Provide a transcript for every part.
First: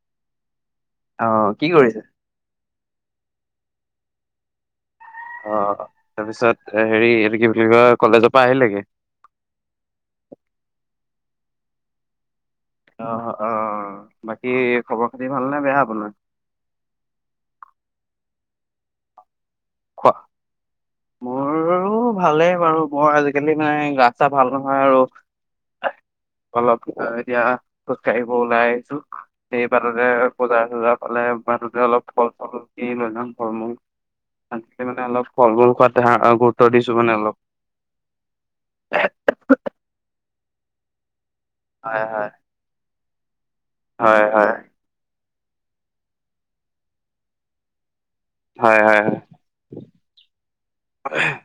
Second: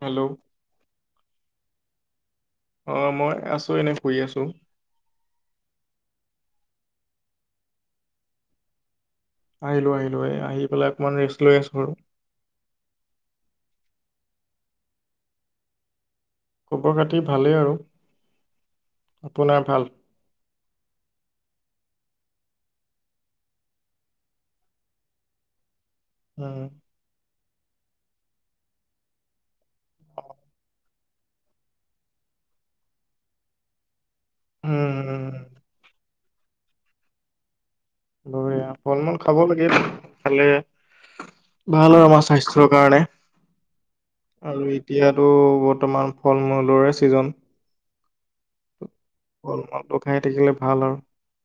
Hello অঁ কি কৰিছে? অঁ মই আছোঁ এনেই ফুৰি আছোঁ। অঁ তাৰপিছত হেৰি এইটো কি বুলি কয় কলেজৰ পা আহিলিগে। আহিলোঁ আহিলো। এই আহি পেলাই অকমান ৰেষ্ট লৈ আছোঁ আৰু। অঁ অঁ অঁ অঁ, বাকী খবৰ খাতি ভাল নে বেয়া আপোনাৰ? খবৰ খাতি ভালেই আৰু, আপোনাৰ ভাল? কোৱা। মোৰ ভালেই বাৰু, বৰ আজিকালি মানে গা চা ভাল নহয় আৰু। উম, অলপ এতিয়া খোজ কাঢ়িব ওলাই আহিছো। সেই বাটতে বজাৰ চজাৰ পালে বাততে অলপ ফল চল কিনি লৈ যাম ফল মূল। আজিকালি উম, মানে উম, অলপ ফল মূল খোৱাত গুৰুত্ব দিছো মানে অলপ। বঢ়িয়া, ফল মূল খাব লাগে খালে ভাল হয় আৰু আমাৰ হয় স্বাস্থ্য- ৰ কাৰণে হয় হয় আৰু এতিয়াতো বৰ্তমান ফল মূলৰে ছিজন। হয় হয় ফল মূলটো খাই থাকিলে ভাল আৰু। [unintelligible]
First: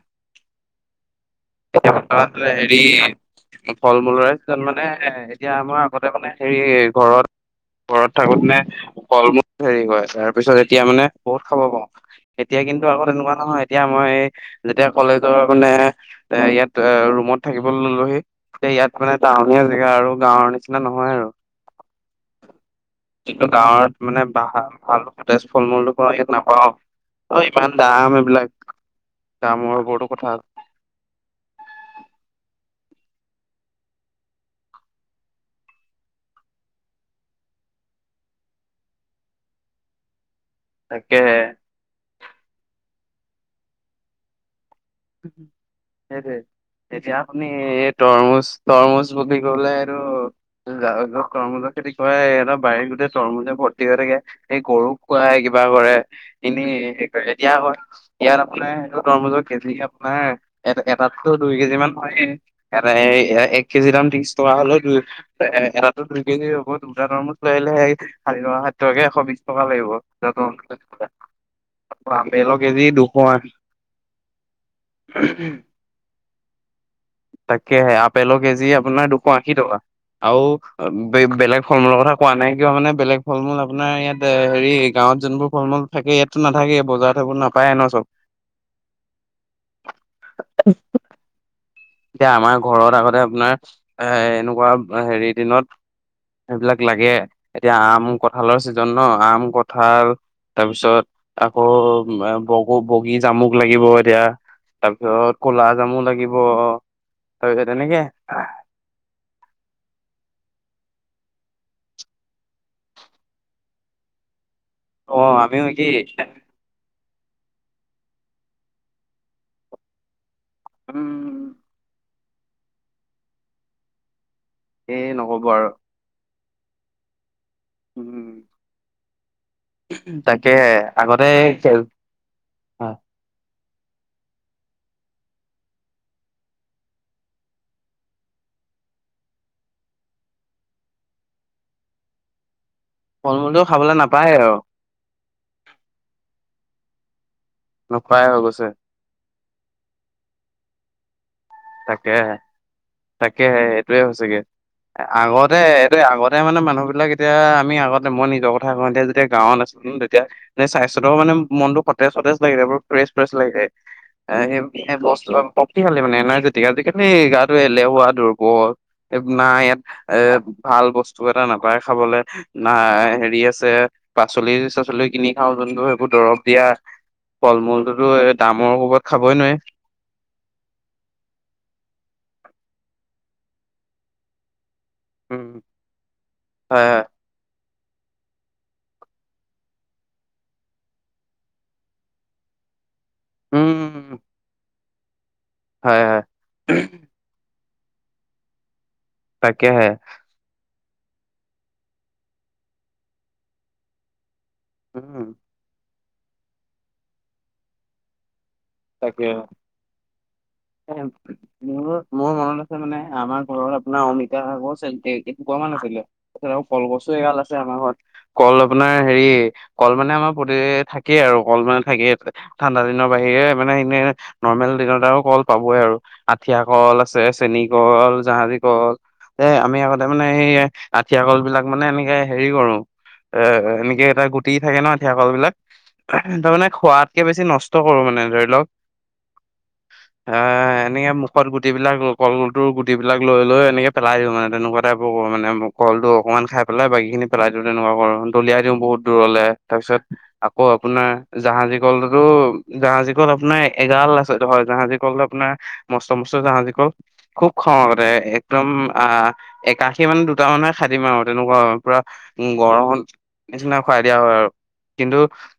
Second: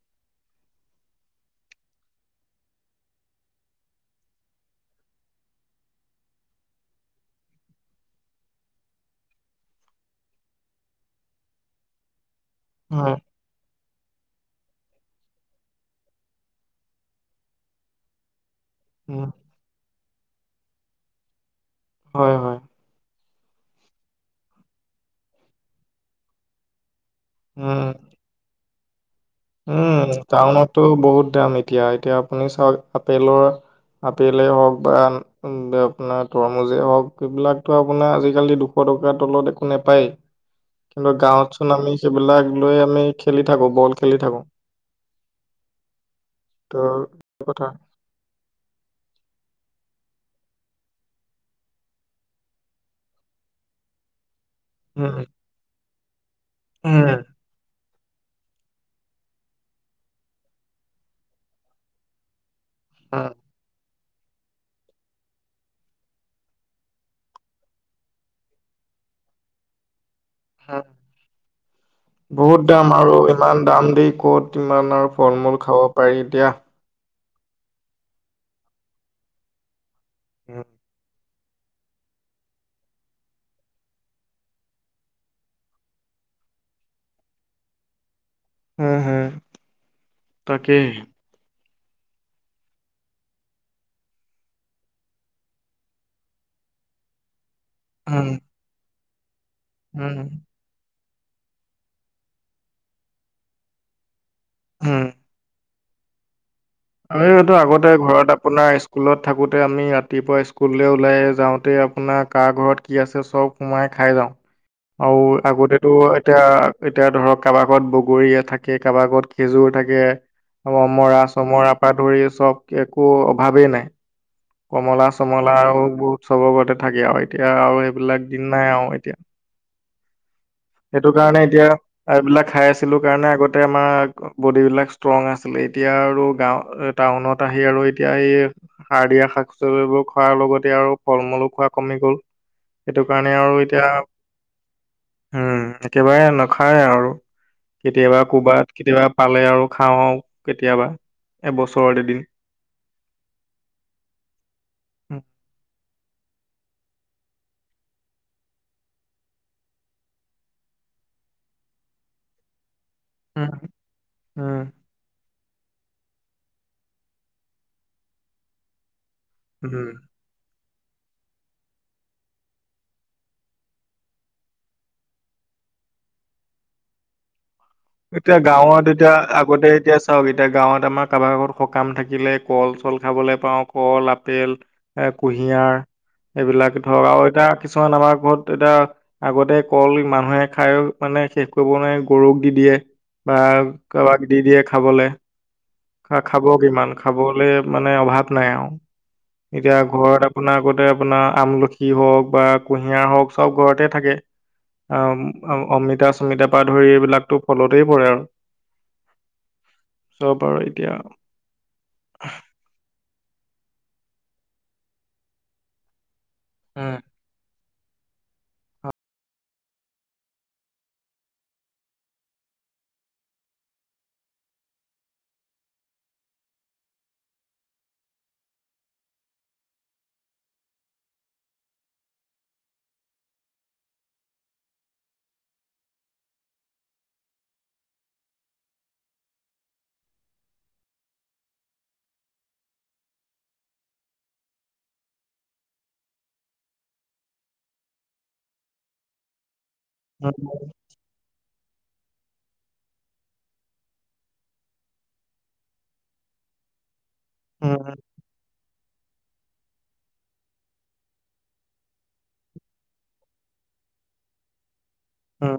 হেৰি- ফল মূলৰে ছিজন মানে এতিয়া আমাৰ আগতে মানে হেৰি ঘৰত- ঘৰত থাকোতে নে ফল মূল হেৰি কৰে তাৰ পিছত এতিয়া মানে বহুত খাব পাৰোঁ। এতিয়া কিন্তু আকৌ হয় তেনেকুৱা নহয়, এতিয়া মই যেতিয়া কলেজৰ মানে- এ ইয়াত ৰুমত থাকিবলে ললোহি তে ইয়াত মানে উম, টাঁহত- ধুনীয়া জেগা আৰু গাঁৱৰ নিচিনা নহয় আৰু। হয় হয়। কিন্তু, গাঁৱত মানে বাহ ভাল সতেজ ফল মূলটো পাওঁ ইয়াত নাপাওঁ। ঐ ইমান উম দাম এইবিলাক। দামৰ ওপৰতো উম কথা টাউনতো বহুত দাম এতিয়া, এতিয়া আপুনি চাওক আপেলৰ আপেলে হওক বা আপোনাৰ তৰমুজে হওক এইবিলাকটো আপোনাৰ আজিকালি দুশ টকাৰ তলত একো নেপায়। [inaudible] কিন্তু গাঁৱত তাকে। চোন আমি সেইবিলাক লৈ আমি খেলি থাকো বল খেলি থাকো। সেইটোৱে, ত এটিয়া আপুনি কথা তৰমুজ তৰমুজ বুলি ক'লে সেইটো যাৰ তৰমুজৰ খেতি কৰে হেঁতৰ বাৰীৰ গোটেই তৰমুজে ভৰ্তি হৈ থাকে। এই গৰুক উম, খুৱাই কিবা কৰে এনেই উম, হে কৰে এতিয়া আক' ইয়াত আপোনাৰ সেইটো তৰমুজৰ কেজি আপোনাৰ এ এটাত তো দুই কেজি মান হয়ে। এয়াতে উম, এক কেজি দাম ত্ৰিশ টকা হলে দুই এটাতো দুই কেজি হ'ব দুটা তৰমুজ লৈ আহিলে ষাঠি টকা ষাঠি টকাকে এশ বিশ টকা লাগিব। তৰমুজ আপেলৰ বহুত কেজি দাম আৰু দুশ ইমান দাম দি ক'ত কিমান আৰু ফল মূল খাব পাৰি দিয়া। তাকেহে আপেলৰ কেজি আপোনাৰ দুশ আশী টকা আৰু বেলেগ ফল মূলৰ কথা কোৱা নাই কিয় মানে বেলেগ ফলূল আপোনাৰ ইয়াত হেৰি গাঁৱত যোনবোৰ ফল মূল থাকে ইয়াততো নাথাকে বজাৰত সেইবোৰ নাপায় ন চব। হুম হুম তাকেই। এতিয়া আমাৰ ঘৰত আগতে আপোনাৰ এ এনেকুৱা হেৰি দিনত এইবিলাক লাগে এতিয়া আম, উম, কঁঠালৰ ছিজন ন আম, কঁঠাল। উম, তাৰপিছত আকৌ বগ বগী জামুক লাগিব এতিয়া। উম। তাৰপিছত কলা জামু লাগিব। আৰু এইটো তাৰপিছত আগতে তেনেকে ঘৰত আ পোনাৰ স্কুলত থাকোঁতে আমি ৰাতিপুৱা স্কুললৈ ওলাই যাওঁতে আপোনাৰ কাৰ ঘৰত কি আছে চব সোমাই খাই যাওঁ। অ আৰু আমিও কি আগতেতো এতিয়া এতিয়া ধৰক কাৰোবাৰ ঘৰত বগৰীয়ে থাকে, কাৰোবাৰ ঘৰত খেজুৰ থাকে, আৰু উম অমৰা চমৰা পৰা ধৰি চব একো অভাৱেই নাই। কমলা এই নক'ব আৰু। চমলাও চবৰ ঘৰতে থাকে আৰু এতিয়া আৰু সেইবিলাক দিন উম নাই আৰু এতিয়া। তাকেহে সেইটো আগতে কাৰণে এতিয়া খেল- এইবিলাক খাই আছিলো কাৰণে আগতে আমাৰ, বডি বিলাক ষ্ট্ৰং আছিলে এতিয়া আৰু গাঁও এ টাউনত আহি আৰু এতিয়া এই সাৰ দিয়া শাক পাচলিবোৰ খোৱাৰ লগতে আৰু ফল মূলো খোৱা কমি গ'ল। সেইটো কাৰণে ফল মূলটো আৰু খাবলৈ নাপায় আৰু এতিয়া উম একেবাৰে নাখায় আৰু নোখোৱাই কেতিয়াবা হৈ গৈছে কবাত কেতিয়াবা পালে আৰু খাওঁ আৰু কেতিয়াবা। এবছৰত তাকে, এদিন তাকেহে এইটোয়ে হৈছেগে। আগতে এইটো আগতে মানে মানুহ বিলাক এতিয়া আমি আগতে মই নিজৰ কথা ক‌ও এতিয়া যেতিয়া গাঁৱত আ ছিলো তেতিয়া স্বাস্থ্যটোও মানে, মনটো সতেজ সতেজ লাগে। ফ্ৰেছ ফ্ৰেছ উম লাগি যায়, উম শক্তিশালি মানে এনাৰজি টিক আজিকালি গাটো এলেহুৱা, দুৰ্বল না ইয়াত উম এ ভাল বস্তু এটা নাপায় খাবলৈ। না হেৰি আছে, পাচলি চাচলি কিনি খাওঁ যোনটো সেইবোৰ দৰব দিয়া। ফল মূল এতিয়া গাঁৱত এতিয়া আগতে এতিয়া এতিয়া গাঁৱত আমাৰ কাৰোবাৰ ঘৰত সকাম থাকিলে কল-চল খাবলৈ পাওঁ কল, আপেল। এ উম, কুঁহিয়াৰ এইবিলাক হয় হয়, ধৰক আৰু এতিয়া কিছুমান আমাৰ ঘৰত এতিয়া আগতে কল মানুহে খাই মানে শেষ কৰিব নোৱাৰে গৰুক দি দিয়ে। বা উম, কাবাক দি দিয়ে খাবলে। হয় খা হয়, খাব কিমান খাবলে মানে অভাৱ নাই আৰু এতিয়া তাকেহে, ঘৰত আপোনাৰ আগতে আপোনাৰ আমলখি হওক বা কুঁহিয়াৰ হওক চব ঘৰতে থাকে। উম, অ অমিতা-চমিতা পৰা ধৰি এইবিলাকতো ফলতেই পৰে আৰু তাকে‌ চব আৰু অ এতিয়া মোৰ মোৰ মনত আছে মানে আমাৰ ঘৰত আপোনাৰ অমিতা গছ এসোপামান আছিলে। তাৰপিছত উম, কলগছো এগাল আছে আমাৰ ঘৰত। কল আপোনাৰ হেৰি কল মানে আমাৰ প্ৰতি থাকেই আৰু কল মানে থাকেই। ঠাণ্ডা দিনৰ বাহিৰে মানে এনেই। নৰ্মেল দিনত আৰু কল পাবই আৰু আঠিয়া কল আছে, চেনী কল, জাহাজী কল। এ আমি আগতে মানে এই আঠিয়া কল বিলাক মানে এনেকে হেৰি কৰো এ এনেকে এটা গুটি থাকে ন আঠিয়া কল বিলাক। তাৰমানে খোৱাতকে বেছি নষ্ট কৰো মানে ধৰি লওক। এ এনেকে মুখত গুটি বিলাক কলটোৰ গুটি বিলাক লৈ লৈ এনেকে পেলাই দিওঁ মানে তেনেকুৱা। টাইপৰ কৰো মানে কলটো অকনমান খাই পেলাই বাকী খিনি পেলাই দিও তেনেকুৱা কৰো দলিয়াই দিওঁ বহুত দূৰলে। তাৰপিছত উম, আকৌ আপোনাৰ জাহাজী কলতোটো জাহাজী কল আপোনাৰ এগাৰ আছেত হয় জাহাজী কলটো আপোনাৰ মস্ত মস্ত জাহাজী কল। খুব খাও উম। আগতে। একদম আহ একাশী মানে দুটামানহে খাই দিম আৰু তেনেকুৱা পুৰা উম গৰমত, নিচিনা খুৱাই দিয়া হয় আৰু কিন্তু উম।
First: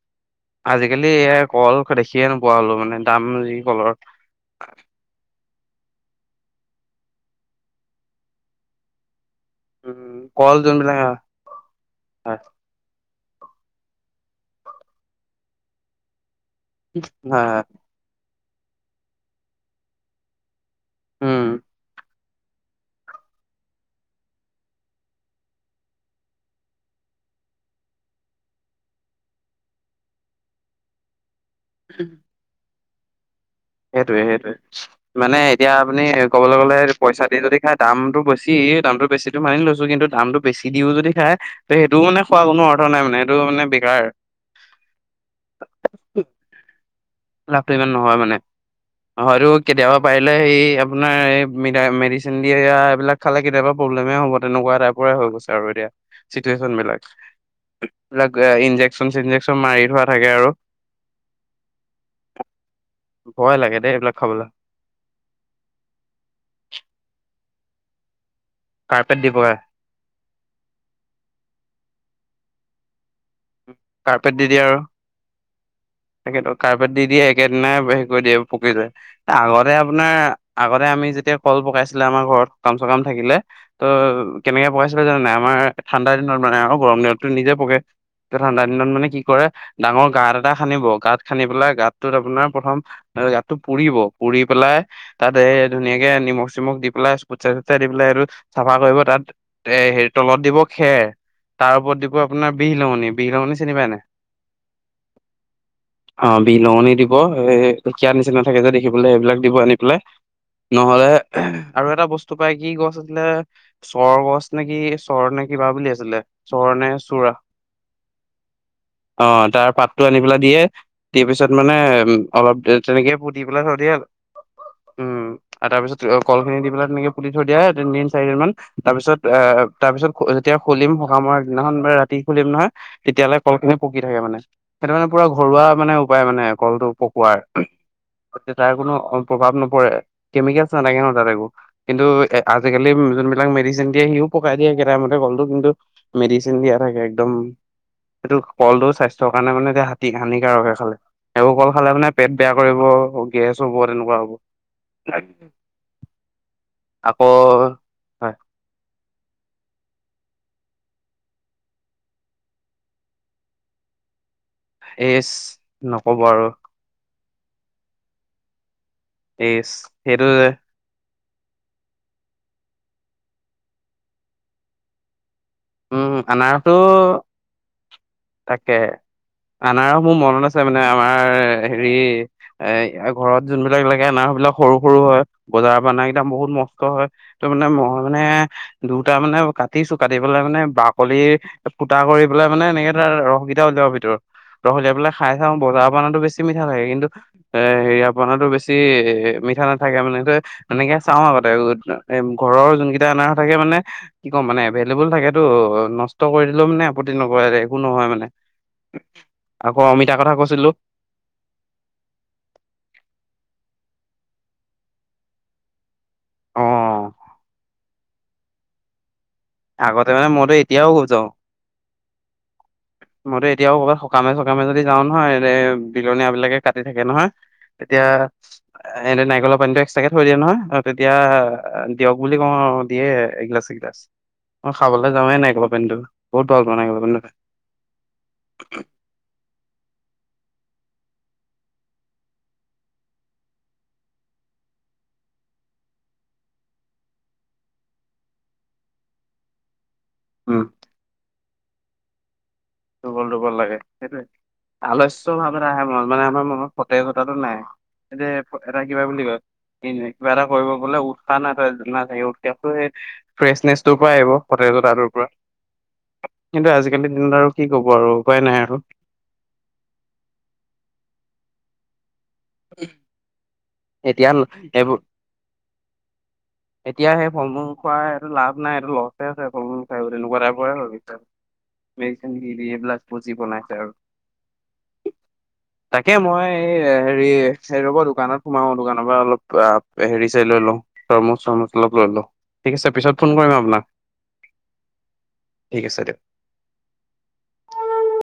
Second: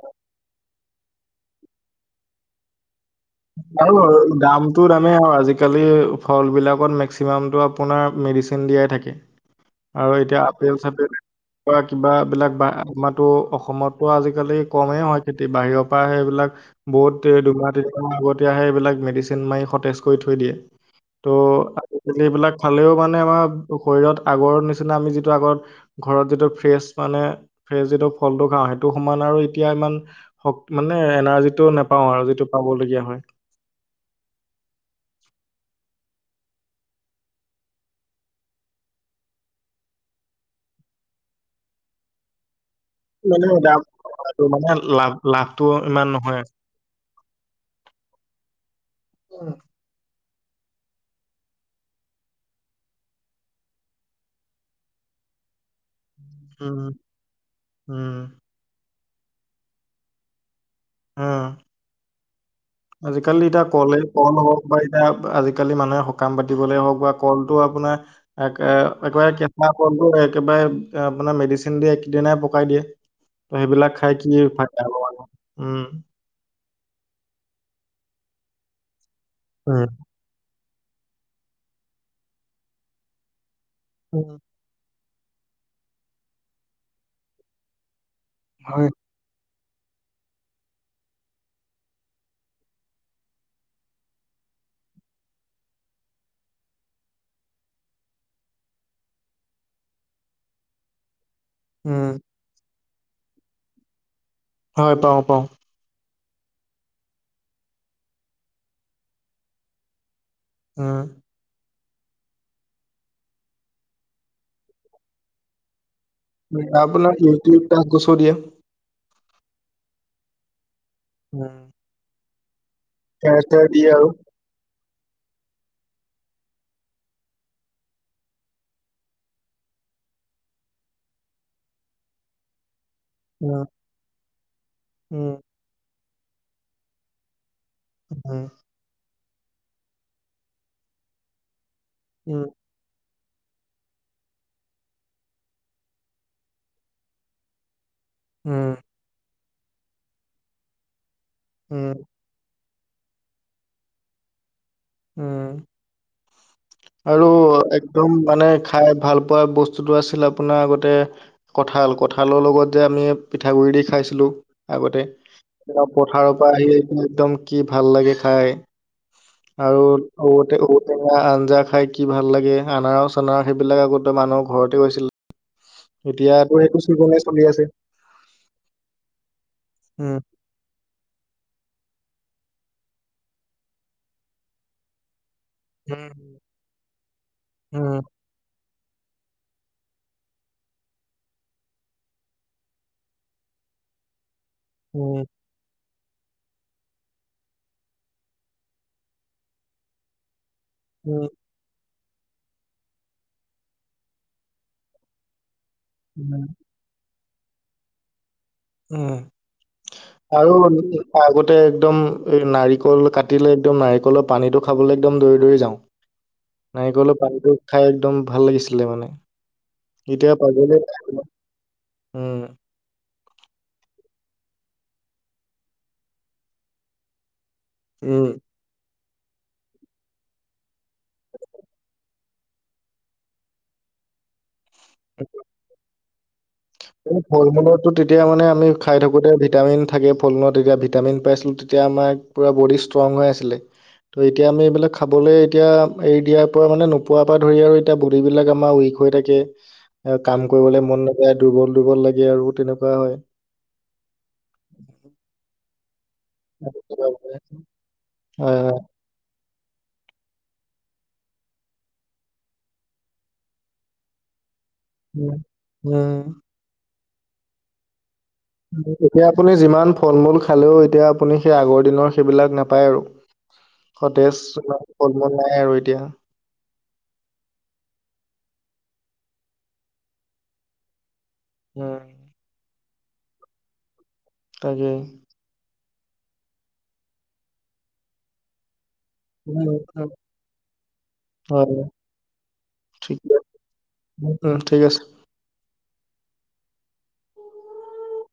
আজিকালি এ কল দেখিয়ে নোপোৱা হলো মানে। দাম যি হয় কলৰ বাৰু দামতটো দামেই আৰু আজিকালি ফল বিলাকত মেক্সিমামটো আপোনাৰ মেডিচিন দিয়াই থাকে। আৰু উম, এতিয়া কল আপেল যোনবিলাক হয়, চাপেল হয়, কিবাবিলাক বা আমাৰ ত অসমতো আজিকালি কমেই হয় খেতি বাহিৰৰ পৰা হে সেইবিলাক বহুত হয়, হয়, আগতিয়াহে সেই এইবিলাক মেডিচিন মাৰি সতেজ কৰি থৈ দিয়ে ত উম। এইবিলাক খালেও মানে আমাৰ শৰীৰত আগৰ নিচিনা আমি যিটো আগত ঘৰত যিটো ফ্ৰেচ মানে ফ্ৰেচ যিটো ফলটো খাওঁ সেইটো সমান আৰু এতিয়া ইমান, মানে এনাৰ্জিটো নেপাও আৰু যিটো পাবলগীয়া হয়। সেইটোৱে সেইটোৱে মানে এতিয়া আপুনি ক'বলৈ গ'লে পইচা দি যদি খায় দামটো বেছি দামটো বেছিটো মানি লৈছোঁ কিন্তু দামটো বেছি দিও যদি খায়। ত সেইটো মানে। খোৱা কোনো অৰ্থ নাই মানে এইটো মানে দাম বেকাৰ। আৰু মানে লাভ লাভটো ইমান নহয় লাভটো ইমান নহয় মানে। হয়তো কেতিয়াবা পাৰিলে সেই আপোনাৰ এই মেডিচিন দিয়া এইবিলাক। খালে কেতিয়াবা প্ৰব্লেমে হ'ব তেনেকুৱা টাইপৰে হৈ গৈছে আৰু এতিয়া। চিটুৱেচন উম বিলাক এইবিলাক উম ইনজেকচন চনজেকচন মাৰি থোৱা থাকে আৰু উম, আজিকালি ভয় এতিয়া লাগে দেই কলেই এইবিলাক কল খাবলৈ, হওক, এতিয়া আজিকালি মানুহে সকাম পাতিবলে হওক বা কলটো আপোনাৰ। এক কাৰ্পেট একবাৰ দি কে পকাই, একেবাৰে আপোনাৰ মেডিচিন দিয়ে একেইদিনাই পকাই দিয়ে। ত' সেইবিলাক খাই কিনিয়ে যাব আৰু উমঁ। সেইটোৱেটো, কাৰোবাক দি দিয়ে একেদিনাই হেৰি কৰি দিয়ে পুকে ধৰে। আগতে উম, আপোনাৰ- আগতে আমি যেতিয়া কল পকাইছিলে আমাৰ ঘৰত সকাম- চকাম থাকিলে, ত' উম, কেনেকে পকাইছিলে। জান নাই আমাৰ ঠাণ্ডা দিনত মানে আৰু গৰম দিনতো নিজে পকে, ঠাণ্ডা দিনত হয়। মানে কি কৰে- ডাঙৰ গাঁত এটা- খানিব, গাঁত খান্দি পেলাই গাতটোত আপোনাৰ প্ৰথম গাতটো পুৰিব, পুৰি পেলাই- তা'তে এই ধুনীয়াকে নিমখ-চিমখ দি পেলাই ফুটছাই-চুটছাই দি পেলাই আৰু চাফা কৰিব, তা'ত- এ' হেৰি তলত দিব খেৰ, তাৰ ওপৰত উম, দিব আপোনাৰ বিলঙনি। বিলঙনি চিনি পাই নাই? হয়, পাওঁ-পাওঁ। অঁহ', বিলঙনি দিব, এই ঢেঁকিয়া নিচিনা থাকে যে দেখি পেলাই এইবিলাক দিব আনি পেলাই। উম, নহ'লে আৰু এটা বস্তু পাই, কি গছ আছিলে- চৰ গছ নেকি, চৰ নে কিবা বুলি আছিলে। আপোনাৰ ইউকেলিপ্তাছ গছৰ দিয়ে। অহ', তাৰ পাতটো আনি পেলাই দিয়ে। দি পিছত মানে উম- অলপ দি তেনেকে খেৰ পুতি পেলাই চেৰ থৈ দিয়ে, আৰু। উমঁ। আৰু তাৰপিছত কলখিনি দি পেলাই তেনেকে পুলি থৈ দিয়ে তিনি দিন, চাৰিদিনমান। তাৰ পিছত আঁহ তাৰ পিছত যেতিয়া খুলিম সকামৰ দিনাখন বা ৰাতি খুলিম নহয়- তেতিয়াহ'লে কল উম, খিনি পকি থাকে মানে। সেইটো মানে পুৰা উম, ঘৰুৱা মানে উপায় মানে কলটো পকোৱাৰ। উম, তাৰ কোনো প্ৰভাৱ নপৰে কেমিকেলছ নালাগে ন' তা'ত একো কিন্তু উম, আজিকালি যোনবিলাক মেডিচিন দিয়ে সিও পকাই দিয়ে একেমতে কলটো, কিন্তু- মেডিচিন দিয়া থাকে একদম। সেইটো উম, কলটো স্বাস্থ্যৰ কাৰণে মানে এতিয়া হানিকাৰক'হে। খালে সেইবোৰ কল উম, খালে মানে- পেট বেয়া কৰিব, গেছ হ'ব, তেনেকুৱা হ'ব। উম। আৰু আকৌ একদম হয় মানে খাই ভাল পোৱা বস্তুটো আছিল আপোনাৰ আগতে- কঁঠাল, কঁঠালৰ লগত যে আমি পিঠাগুড়ি দি খাইছিলোঁ। আগতে এইজ নকব পথাৰৰ আৰু পৰা আহি আহ একদম কি ভাল লাগে খাই। এইজ আৰু সেইটো যে ঔ আঞ্জা খাই কি ভাল লাগে, আনাৰচ-চানাৰচ সেইবিলাক আগতে মানুহৰ ঘৰতে আছিলে। উম এতিয়াতো সেইটো চিজনে চলি আছে। তাকে'হে, আনাৰচ মোৰ উম মনত আছে। আছে মানে আমাৰ হেৰি এ' ঘৰত যোনবিলাক লাগে আনাৰচ বিলাক সৰু-সৰু হয়। বজাৰৰ অনা উম কেইটা বহুত নষ্ট হয়। ত' মানে মই উম মানে দুটা মানে কাটিছো, কাটি- পেলাই মানে বাকলি ফুটা কৰি পেলাই মানে এনেকে ধৰা ৰস কেইটা উলিয়াব ভিতৰত। ৰস ওলিয়াই পেলাই উম খাই চাওঁ বজাৰৰ পৰা অনাটো বেছি মিঠা লাগে, কিন্তু- এ' হেৰিয়া পৰাটো বেছি এ' মিঠা নাথাকে মানে। ত'- এনেকে চাওঁ আগতে। এ' ঘৰৰ যোন কেইটা আনাৰচ থাকে মানে কি কম মানে এ'- থাকেতো, নষ্ট উম কৰি উম দিলেও মানে আপত্তি নকৰে দে একো নহয় মানে। উম আকৌ অমিতাৰ কথা আৰু কৈছিলো। আগতে একদম এ' নাৰিকল কাটিলে একদম নাৰিকলৰ পানীটো খাবলৈ একদম দৌৰি-দৌৰি যাওঁ। অ নাৰীকলৰ পানীটো খাই একদম ভাল লাগিছিলে মানে। আগতে মানে এতিয়া মইতো পাবলৈ নাই এতিয়াও যাওঁ। উম মইতো এতিয়াও কৰ'বাত সকামে-চকামে যদি যাওঁ নহয় এ বিলনীয়া বিলাকে কাটি থাকে নহয়। তেতিয়া- উম হেঁতে নাৰিকলৰ পানীটো এক্সট্ৰাকে থৈ দিয়ে নহয় তেতিয়া দিয়ক বুলি কওঁ আৰু দিয়ে এগিলাছ এগিলাছ মই খাবলৈ যাৱে নাৰিকলৰ পানীটো বহুত ভাল পাওঁ না ফল মূলতো তেতিয়া মানে আমি খাই থাকোতে ভিটামিন থাকে ফল মূলত তেতিয়া ভিটামিন পাইছিলোঁ তেতিয়া আমাৰ পূৰা বডি ষ্ট্ৰং হৈ আছিলে ত এতিয়া আমি এইবিলাক খাবলৈ এতিয়া এৰি দিয়াৰ পৰা মানে নোপোৱাৰ পা ধৰি আৰু এতিয়া বডিবিলাক আমাৰ উইক হৈ থাকে এ কাম উম কৰিবলে মন নকৰে দুৰ্বল দুৰ্বল লাগে আৰু তেনেকুৱা হয় দূৰ্বল দূৰ্বল লাগে সেইটোৱে আলস্য ভাৱ আহে মন মানে আমাৰ মনত সতেজতাটো নাই এ হয় হয় এটা কিবা বুলি কয় এ কিবা এটা কৰিব বোলে উৎসাহ না নাথাকিব ফ্ৰেছনেছ টো পা আহিব সতেজতা তোৰ পৰা উম উম কিন্তু আজিকালিৰ দিনত আৰু কি ক'ব আৰু উপায় নাই আৰু এতিয়া আপুনি যিমান ফল মূল খালেও এতিয়া আপুনি সেই আগৰ দিনৰ সেইবিলাক নাপায় আৰু এতিয়া সতেজ নাই এইবোৰ আৰু এতিয়া এতিয়া সেই ফল মূল খোৱা এইটো লাভ নাই এইটো লছে আছে ফল মূল খাই বুলি এনেকুৱা টাইপৰে হৈ গৈছে উম মেডিচিন দি দি এইবিলাক পুজি বনাইছে আৰু তাকে তাকে মই এই হেৰি এই ৰব দোকানত সোমাও দোকানৰ পৰা অলপ উম, অ উম, হেৰি চেৰি লৈ লওঁ তৰমুচ অলপ হয় লৈ লওঁ ঠিক আছে পিছত ঠিকে ফোন কৰিম আপোনাক উম, ঠিক আছে ঠিক আছে দিয়ক